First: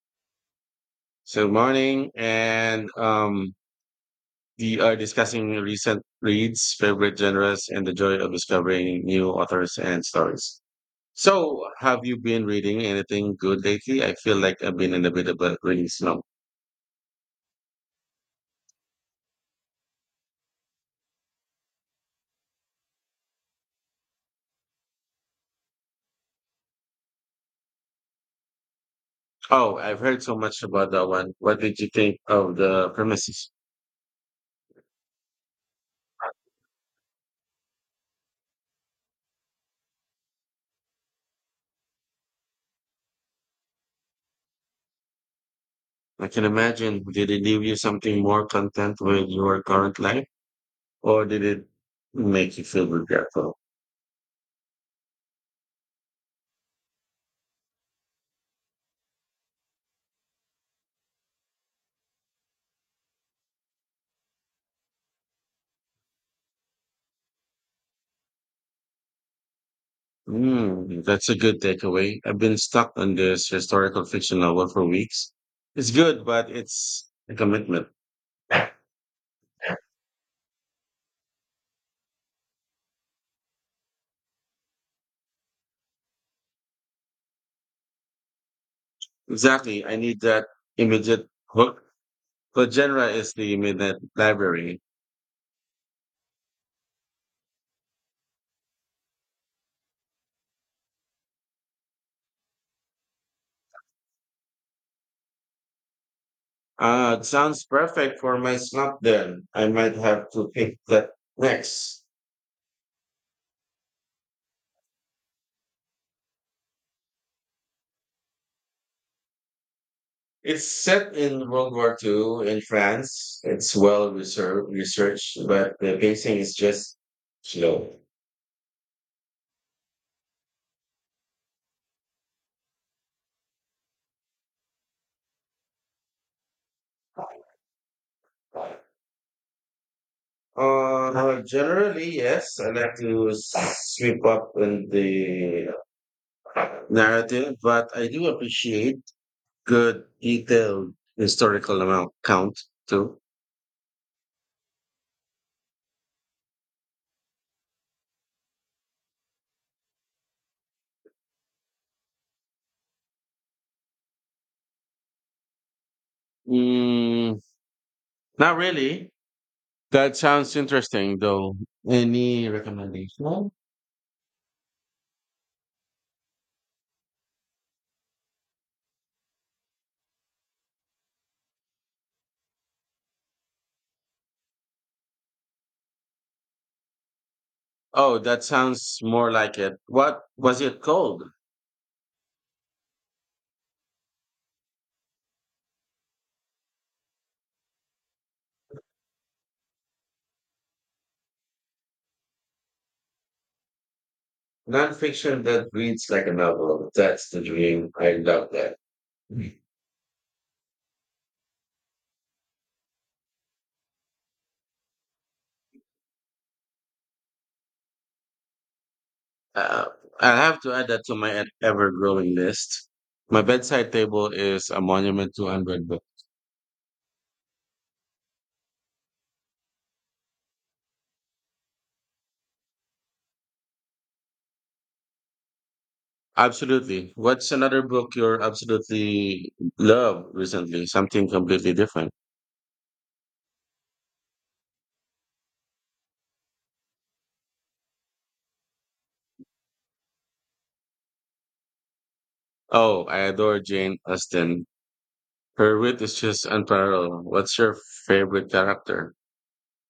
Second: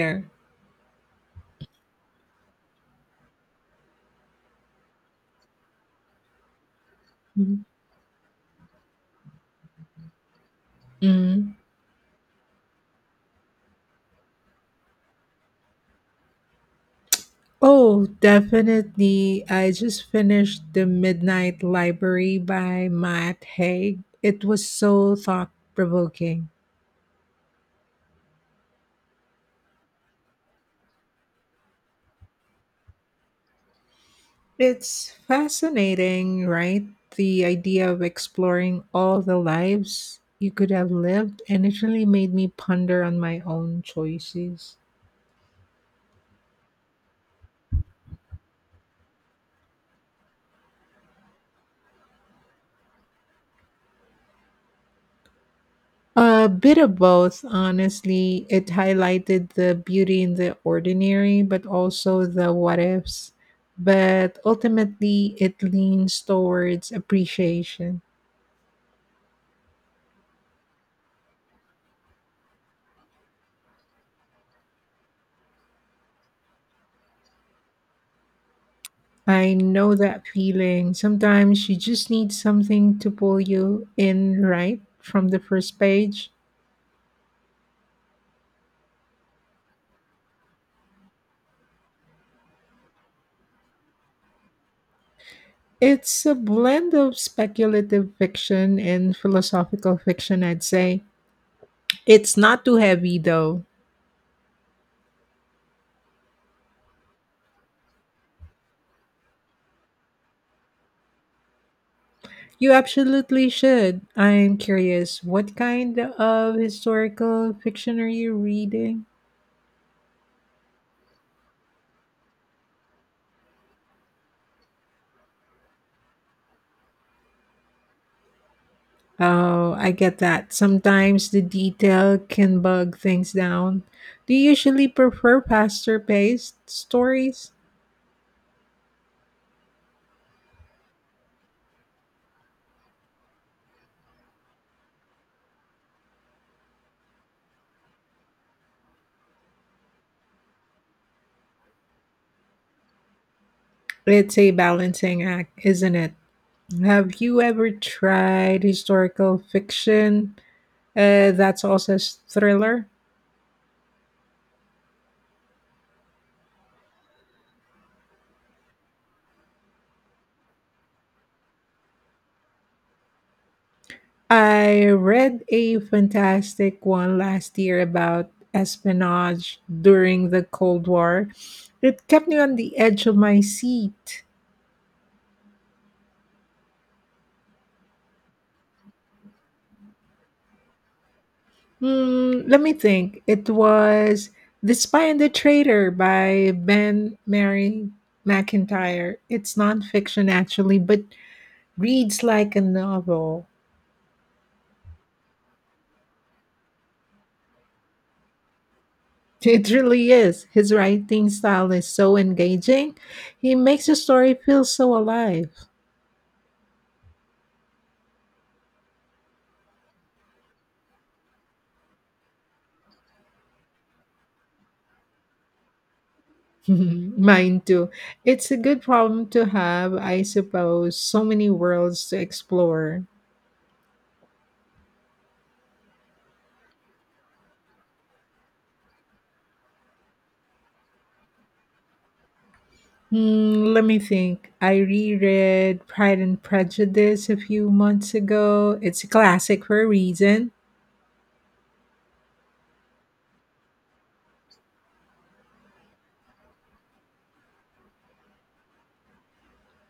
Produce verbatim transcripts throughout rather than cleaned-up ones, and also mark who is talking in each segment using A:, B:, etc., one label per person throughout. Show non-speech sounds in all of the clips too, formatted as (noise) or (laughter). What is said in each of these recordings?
A: There.
B: So morning, and um, we are discussing recent reads, favorite genres, and the joy of discovering new authors and stories.
A: Mm.
B: So, have you been reading anything good lately? I feel like I've been in a bit of a reading slump.
A: Oh, definitely. I just finished The Midnight Library by Matt Haig. It was so thought provoking.
B: Oh, I've heard so much about that one. What did you think of the premises?
A: It's fascinating, right? The idea of exploring all the lives you could have lived, and it really made me ponder on my own choices.
B: I can imagine. Did it leave you something more content with your current life, or did it make you feel regretful?
A: A bit of both, honestly. It highlighted the beauty in the ordinary, but also the what ifs. But ultimately, it leans towards appreciation.
B: Mm, that's a good takeaway. I've been stuck on this historical fiction novel for weeks. It's good, but it's a commitment.
A: I know that feeling. Sometimes you just need something to pull you in right from the first page.
B: Exactly. I need that immediate hook. The genre is the midnight library.
A: It's a blend of speculative fiction and philosophical fiction, I'd say. It's not too heavy, though.
B: Uh, it sounds perfect for my slump then. I might have to pick that next.
A: You absolutely should. I'm curious, what kind of historical fiction are you reading?
B: It's set in World War Two in France. It's well reser- researched, but the pacing is just slow.
A: Oh, I get that. Sometimes the detail can bug things down. Do you usually prefer faster paced stories?
B: Uh, generally, yes, I like to sweep up in the narrative, but I do appreciate good, detailed historical amount count too.
A: It's a balancing act, isn't it? Have you ever tried historical fiction uh, that's also a thriller?
B: Mm, not really. That sounds interesting, though. Any recommendation?
A: I read a fantastic one last year about espionage during the Cold War. It kept me on the edge of my seat.
B: Oh, that sounds more like it. What was it called?
A: Hmm, let me think. It was The Spy and the Traitor by Ben Mary McIntyre. It's nonfiction, actually, but reads like a novel. (laughs)
B: Nonfiction that reads like a novel. That's the dream. I love that.
A: It really is. His writing style is so engaging. He makes the story feel so alive.
B: Uh, I'll have to add that to my ever-growing list. My bedside table is a monument to unread books.
A: (laughs) Mine too. It's a good problem to have, I suppose. So many worlds to explore.
B: Absolutely. What's another book you're absolutely love recently? Something completely different.
A: Hmm, let me think. I reread Pride and Prejudice a few months ago. It's a classic for a reason.
B: Oh, I adore Jane Austen. Her wit is just unparalleled. What's your favorite character?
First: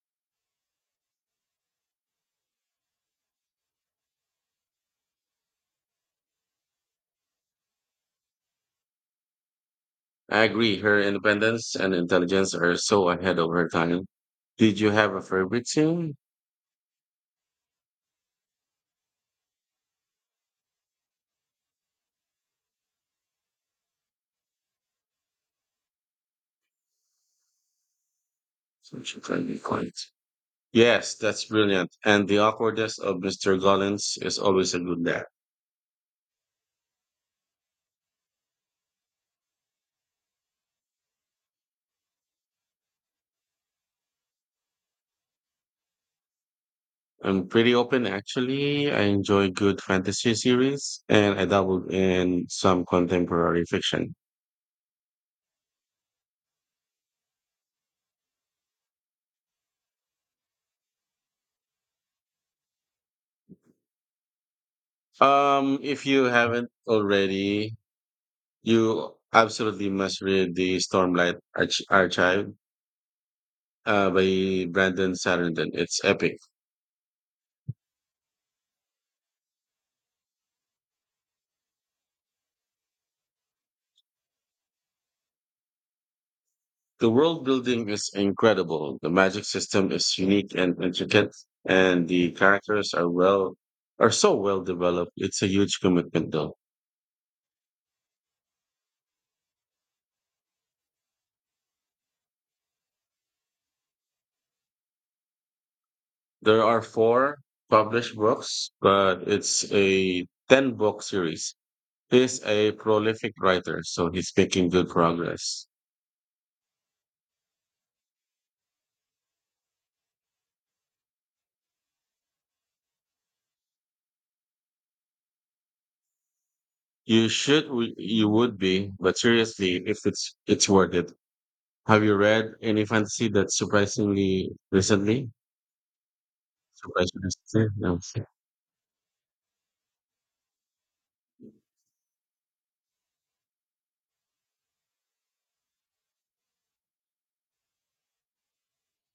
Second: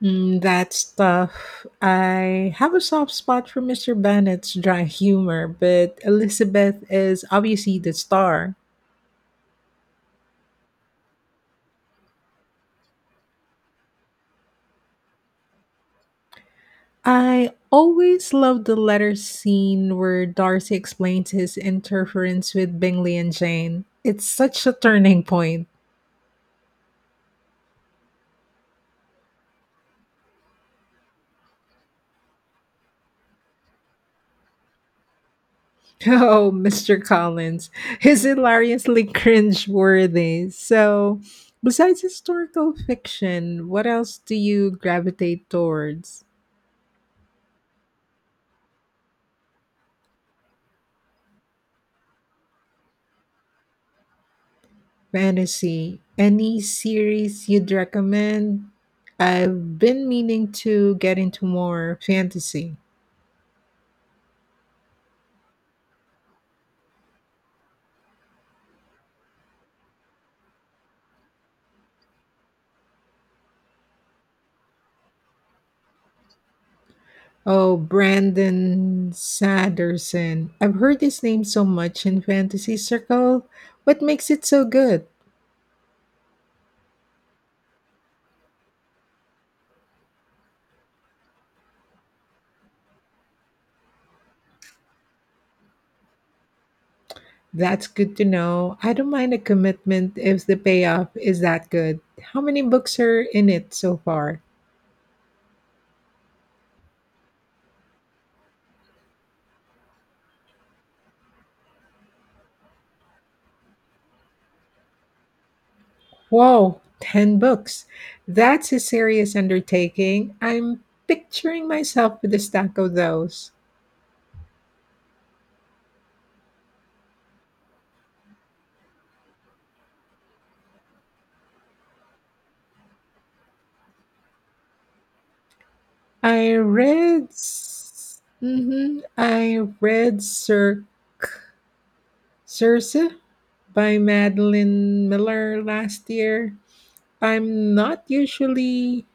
A: Mm, that stuff. I have a soft spot for Mister Bennett's dry humor, but Elizabeth is obviously the star.
B: I agree. Her independence and intelligence are so ahead of her time. Did you have a favorite scene?
A: I always love the letter scene where Darcy explains his interference with Bingley and Jane. It's such a turning point.
B: Such a friendly point. Yes, that's brilliant. And the awkwardness of mister Gollins is always a good laugh.
A: (laughs) Oh, Mister Collins is hilariously cringe-worthy. So, besides historical fiction, what else do you gravitate towards?
B: I'm pretty open actually. I enjoy good fantasy series and I dabbled in some contemporary fiction.
A: Fantasy. Any series you'd recommend? I've been meaning to get into more fantasy.
B: Um, if you haven't already, you absolutely must read the Stormlight Arch- Archive uh, by Brandon Sanderson. It's epic.
A: Oh, Brandon Sanderson. I've heard his name so much in fantasy circle. What makes it so good?
B: The world building is incredible. The magic system is unique and intricate, and the characters are well are so well developed. It's a huge commitment though.
A: That's good to know. I don't mind a commitment if the payoff is that good. How many books are in it so far?
B: There are four published books, but it's a ten book series. He's a prolific writer, so he's making good progress.
A: Whoa, ten books. That's a serious undertaking. I'm picturing myself with a stack of those.
B: You should w- you would be, but seriously, if it's it's worth it. Have you read any fantasy that surprisingly recently?
A: I
B: Surprisingly,
A: read.
B: recently? No.
A: s- Mhm. I read Sir Circe by Madeline Miller last year. I'm not usually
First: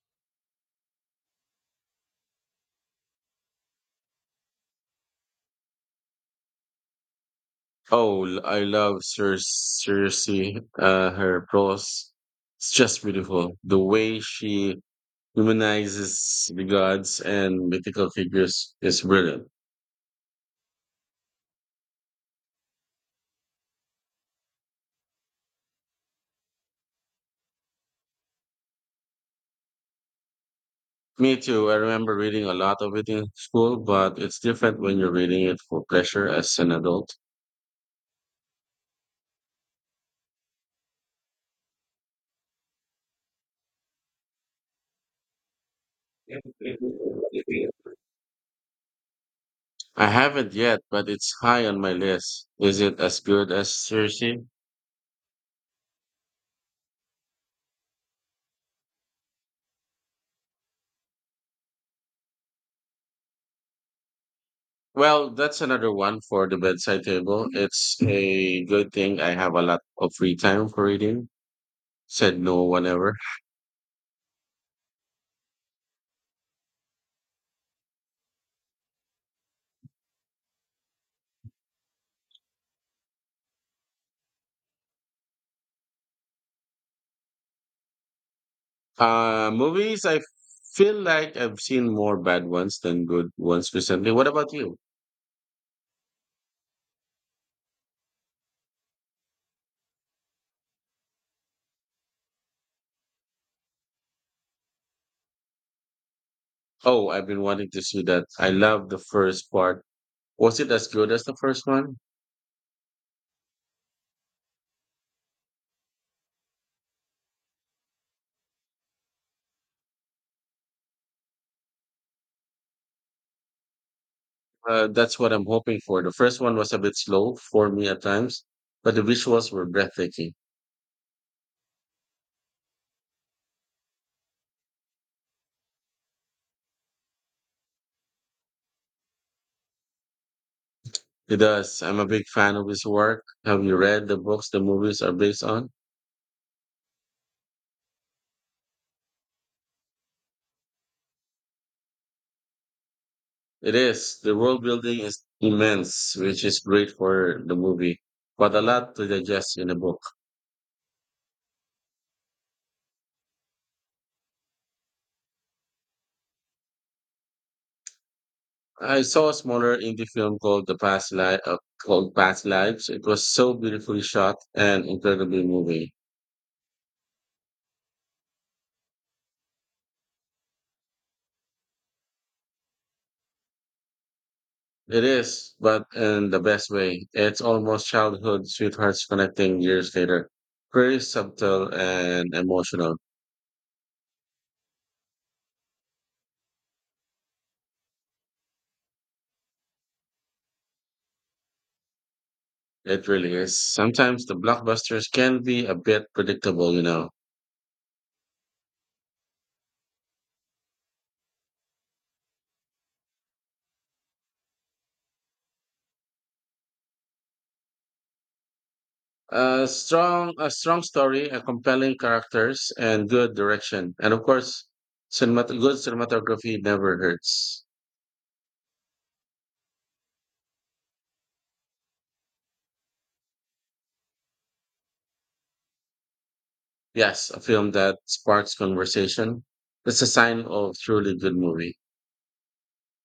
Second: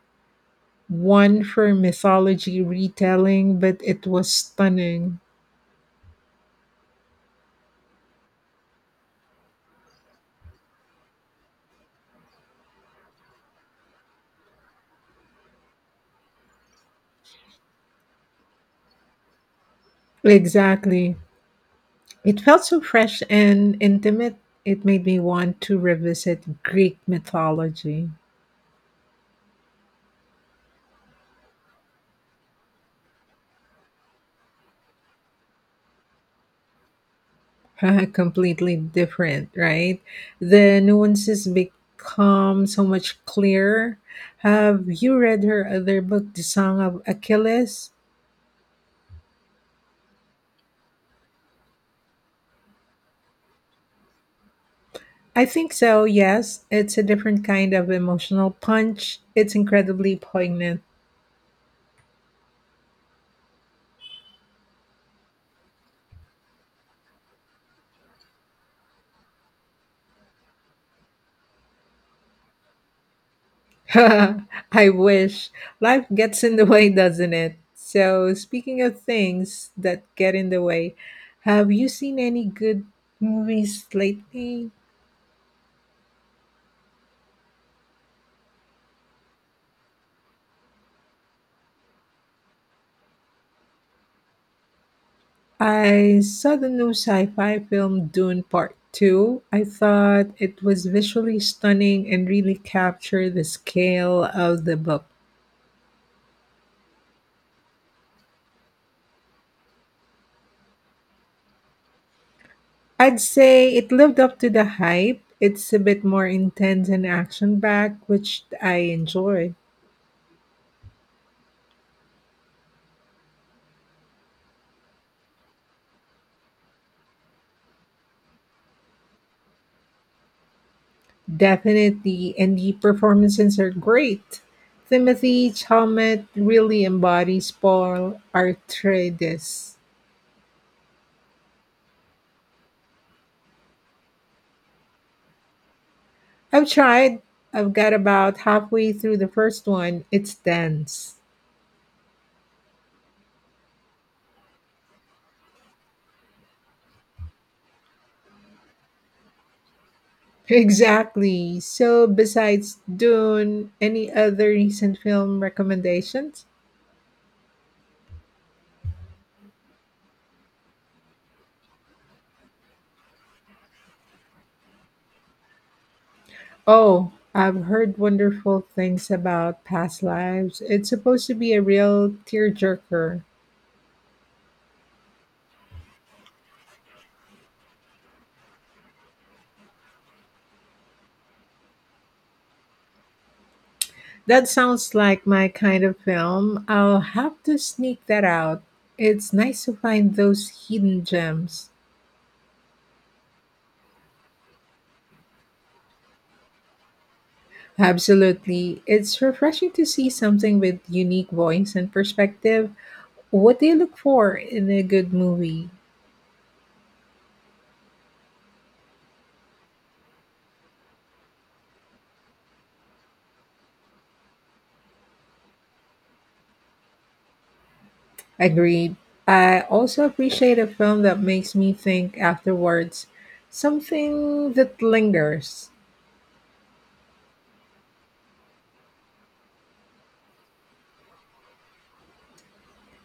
A: one for mythology retelling, but it was stunning.
B: Oh, l- I love Cer- Cersei, uh, her prose. It's just beautiful. The way she humanizes the gods and mythical figures is brilliant.
A: Exactly. It felt so fresh and intimate. It made me want to revisit Greek mythology.
B: Me too. I remember reading a lot of it in school, but it's different when you're reading it for pleasure as an adult.
A: (laughs) Completely different, right? The nuances become so much clearer. Have you read her other book, The Song of Achilles?
B: I haven't yet, but it's high on my list. Is it as good as Cersei?
A: I think so, yes. It's a different kind of emotional punch. It's incredibly poignant.
B: Well, that's another one for the bedside table. It's a good thing I have a lot of free time for reading, said no one ever.
A: (laughs) I wish. Life gets in the way, doesn't it? So, speaking of things that get in the way, have you seen any good movies lately?
B: Uh, movies, I feel like I've seen more bad ones than good ones recently. What about you?
A: I saw the new sci fi film Dune Part two. I thought it was visually stunning and really captured the scale of the book.
B: Oh, I've been wanting to see that. I love the first part. Was it as good as the first one?
A: I'd say it lived up to the hype. It's a bit more intense and action packed, which I enjoy.
B: Uh, that's what I'm hoping for. The first one was a bit slow for me at times, but the visuals were breathtaking.
A: Definitely, and the performances are great. Timothy Chalmette really embodies Paul Atreides.
B: It does. I'm a big fan of his work. Have you read the books the movies are based on?
A: I've tried. I've got about halfway through the first one. It's dense.
B: It is. The world building is immense, which is great for the movie, but a lot to digest in the book.
A: (laughs) Exactly. So, besides Dune, any other recent film recommendations?
B: I saw a smaller indie film called The Past Life, uh, called Past Lives. It was so beautifully shot and incredibly moving.
A: Oh, I've heard wonderful things about past lives. It's supposed to be a real tearjerker.
B: It is, but in the best way. It's almost childhood sweethearts connecting years later. Very subtle and emotional.
A: That sounds like my kind of film. I'll have to sneak that out. It's nice to find those hidden gems.
B: It really is. Sometimes the blockbusters can be a bit predictable, you know.
A: Absolutely. It's refreshing to see something with unique voice and perspective. What do you look for in a good movie?
B: a strong a strong story, a compelling characters and good direction, and of course cinemat- good cinematography never hurts.
A: Agreed. I also appreciate a film that makes me think afterwards, something that lingers.
B: Yes, a film that sparks conversation, that's a sign of truly good movie.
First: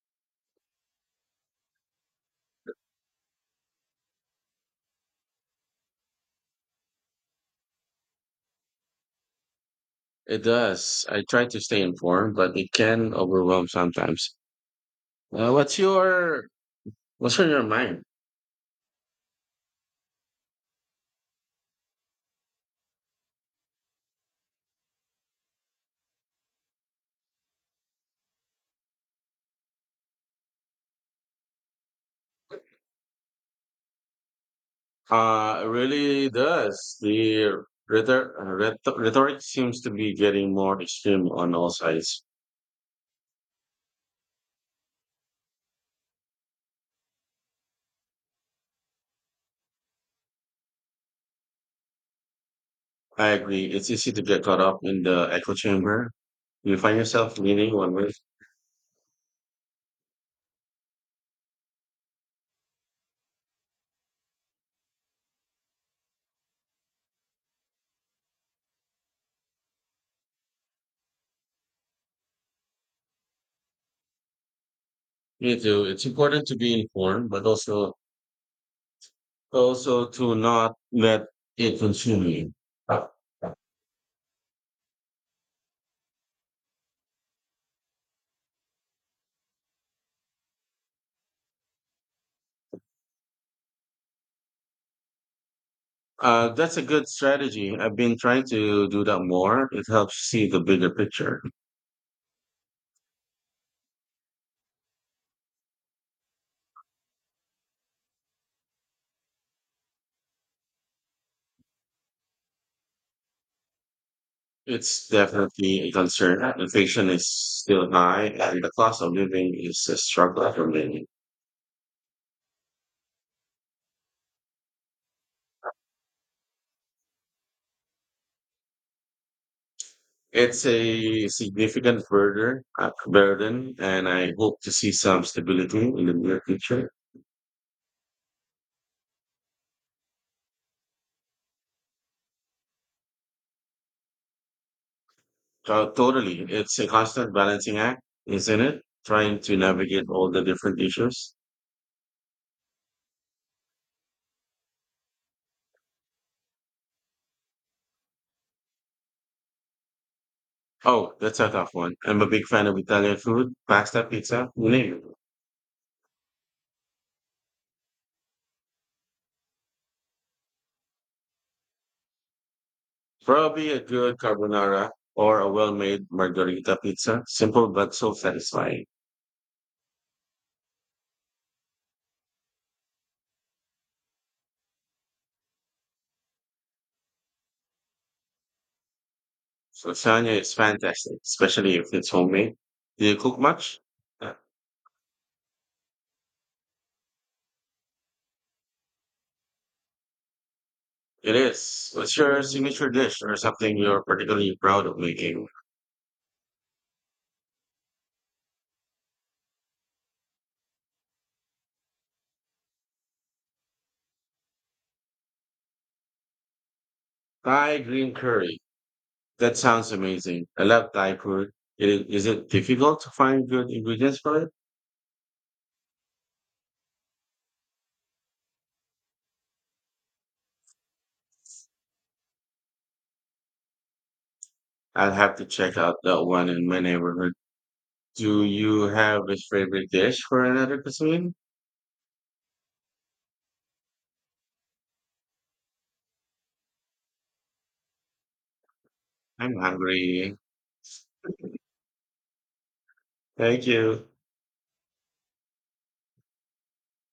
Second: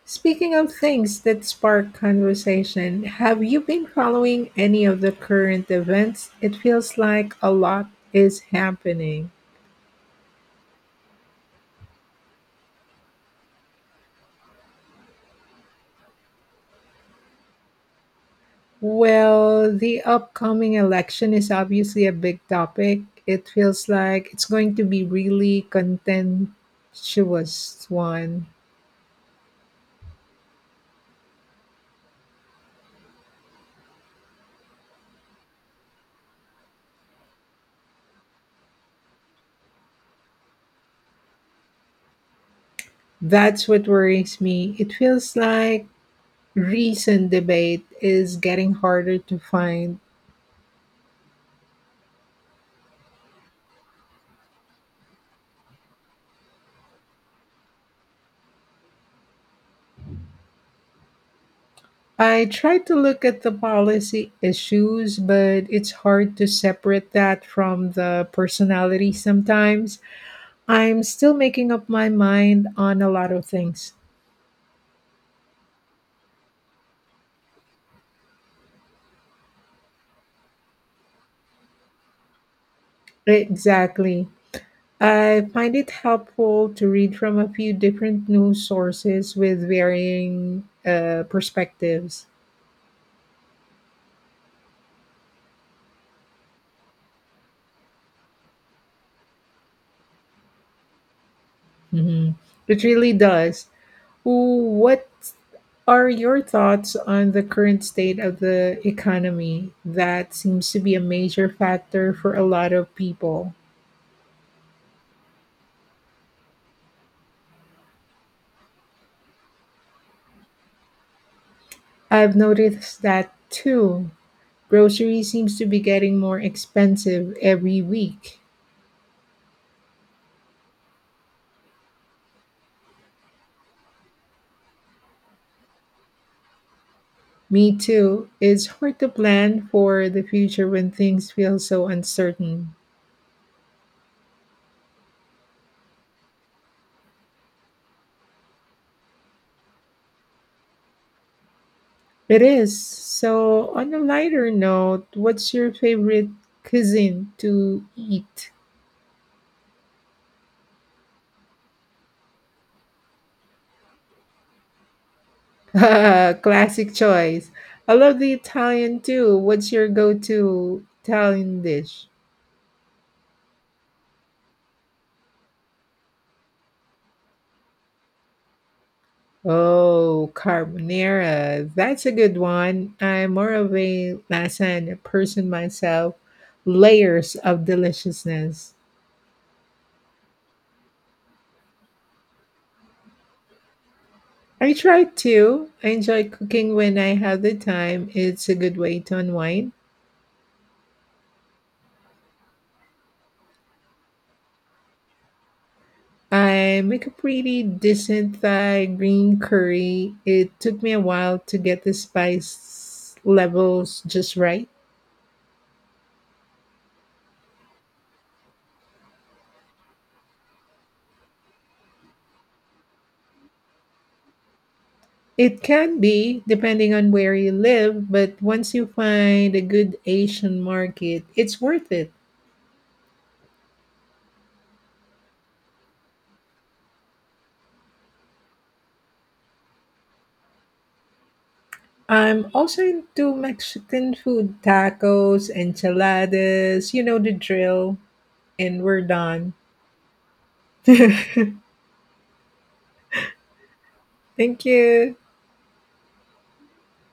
A: Speaking of things that spark conversation, have you been following any of the current events? It feels like a lot is happening.
B: It does. I try to stay informed, but it can overwhelm sometimes. uh, what's your what's on your mind?
A: Well, the upcoming election is obviously a big topic. It feels like it's going to be really contentious one.
B: uh it really does. The rhetor- rhetor- rhetoric seems to be getting more extreme on all sides.
A: That's what worries me. It feels like recent debate is getting harder to find.
B: I agree. It's easy to get caught up in the echo chamber. You find yourself leaning one way.
A: I try to look at the policy issues, but it's hard to separate that from the personality sometimes. I'm still making up my mind on a lot of things.
B: Me too. It's important to be informed, but also also to not let it consume you. Uh,
A: Exactly. I find it helpful to read from a few different news sources with varying uh, perspectives.
B: uh, that's a good strategy. I've been trying to do that more. It helps see the bigger picture.
A: Mhm. It really does. What are your thoughts on the current state of the economy? That seems to be a major factor for a lot of people.
B: It's definitely a concern. Inflation is still high, and the cost of living is a struggle for many.
A: I've noticed that too. Grocery seems to be getting more expensive every week.
B: It's a significant burden, uh, burden, and I hope to see some stability in the near future.
A: Me too. It's hard to plan for the future when things feel so uncertain.
B: To- totally, it's a constant balancing act, isn't it? Trying to navigate all the different issues.
A: It is. So, on a lighter note, what's your favorite cuisine to eat?
B: Oh, that's a tough one. I'm a big fan of Italian food, pasta, pizza, you name it.
A: (laughs) Classic choice. I love the Italian too. What's your go-to Italian dish?
B: Probably a good carbonara or a well-made margherita pizza. Simple but so satisfying.
A: Oh, carbonara. That's a good one. I'm more of a lasagna person myself. Layers of deliciousness.
B: Lasagna is fantastic, especially if it's homemade. Do you cook much? Uh,
A: I try to. I enjoy cooking when I have the time. It's a good way to unwind.
B: It is. What's your signature dish or something you're particularly proud of making?
A: I make a pretty decent Thai green curry. It took me a while to get the spice levels just right.
B: Thai green curry. That sounds amazing. I love Thai food. It is, is it difficult to find good ingredients for it?
A: It can be, depending on where you live, but once you find a good Asian market, it's worth it.
B: I'll have to check out that one in my neighborhood. Do you have a favorite dish for another cuisine?
A: I'm also into Mexican food tacos, enchiladas, you know the drill, and we're done.
B: I'm hungry.
A: (laughs) Thank
B: Thank you.
A: you.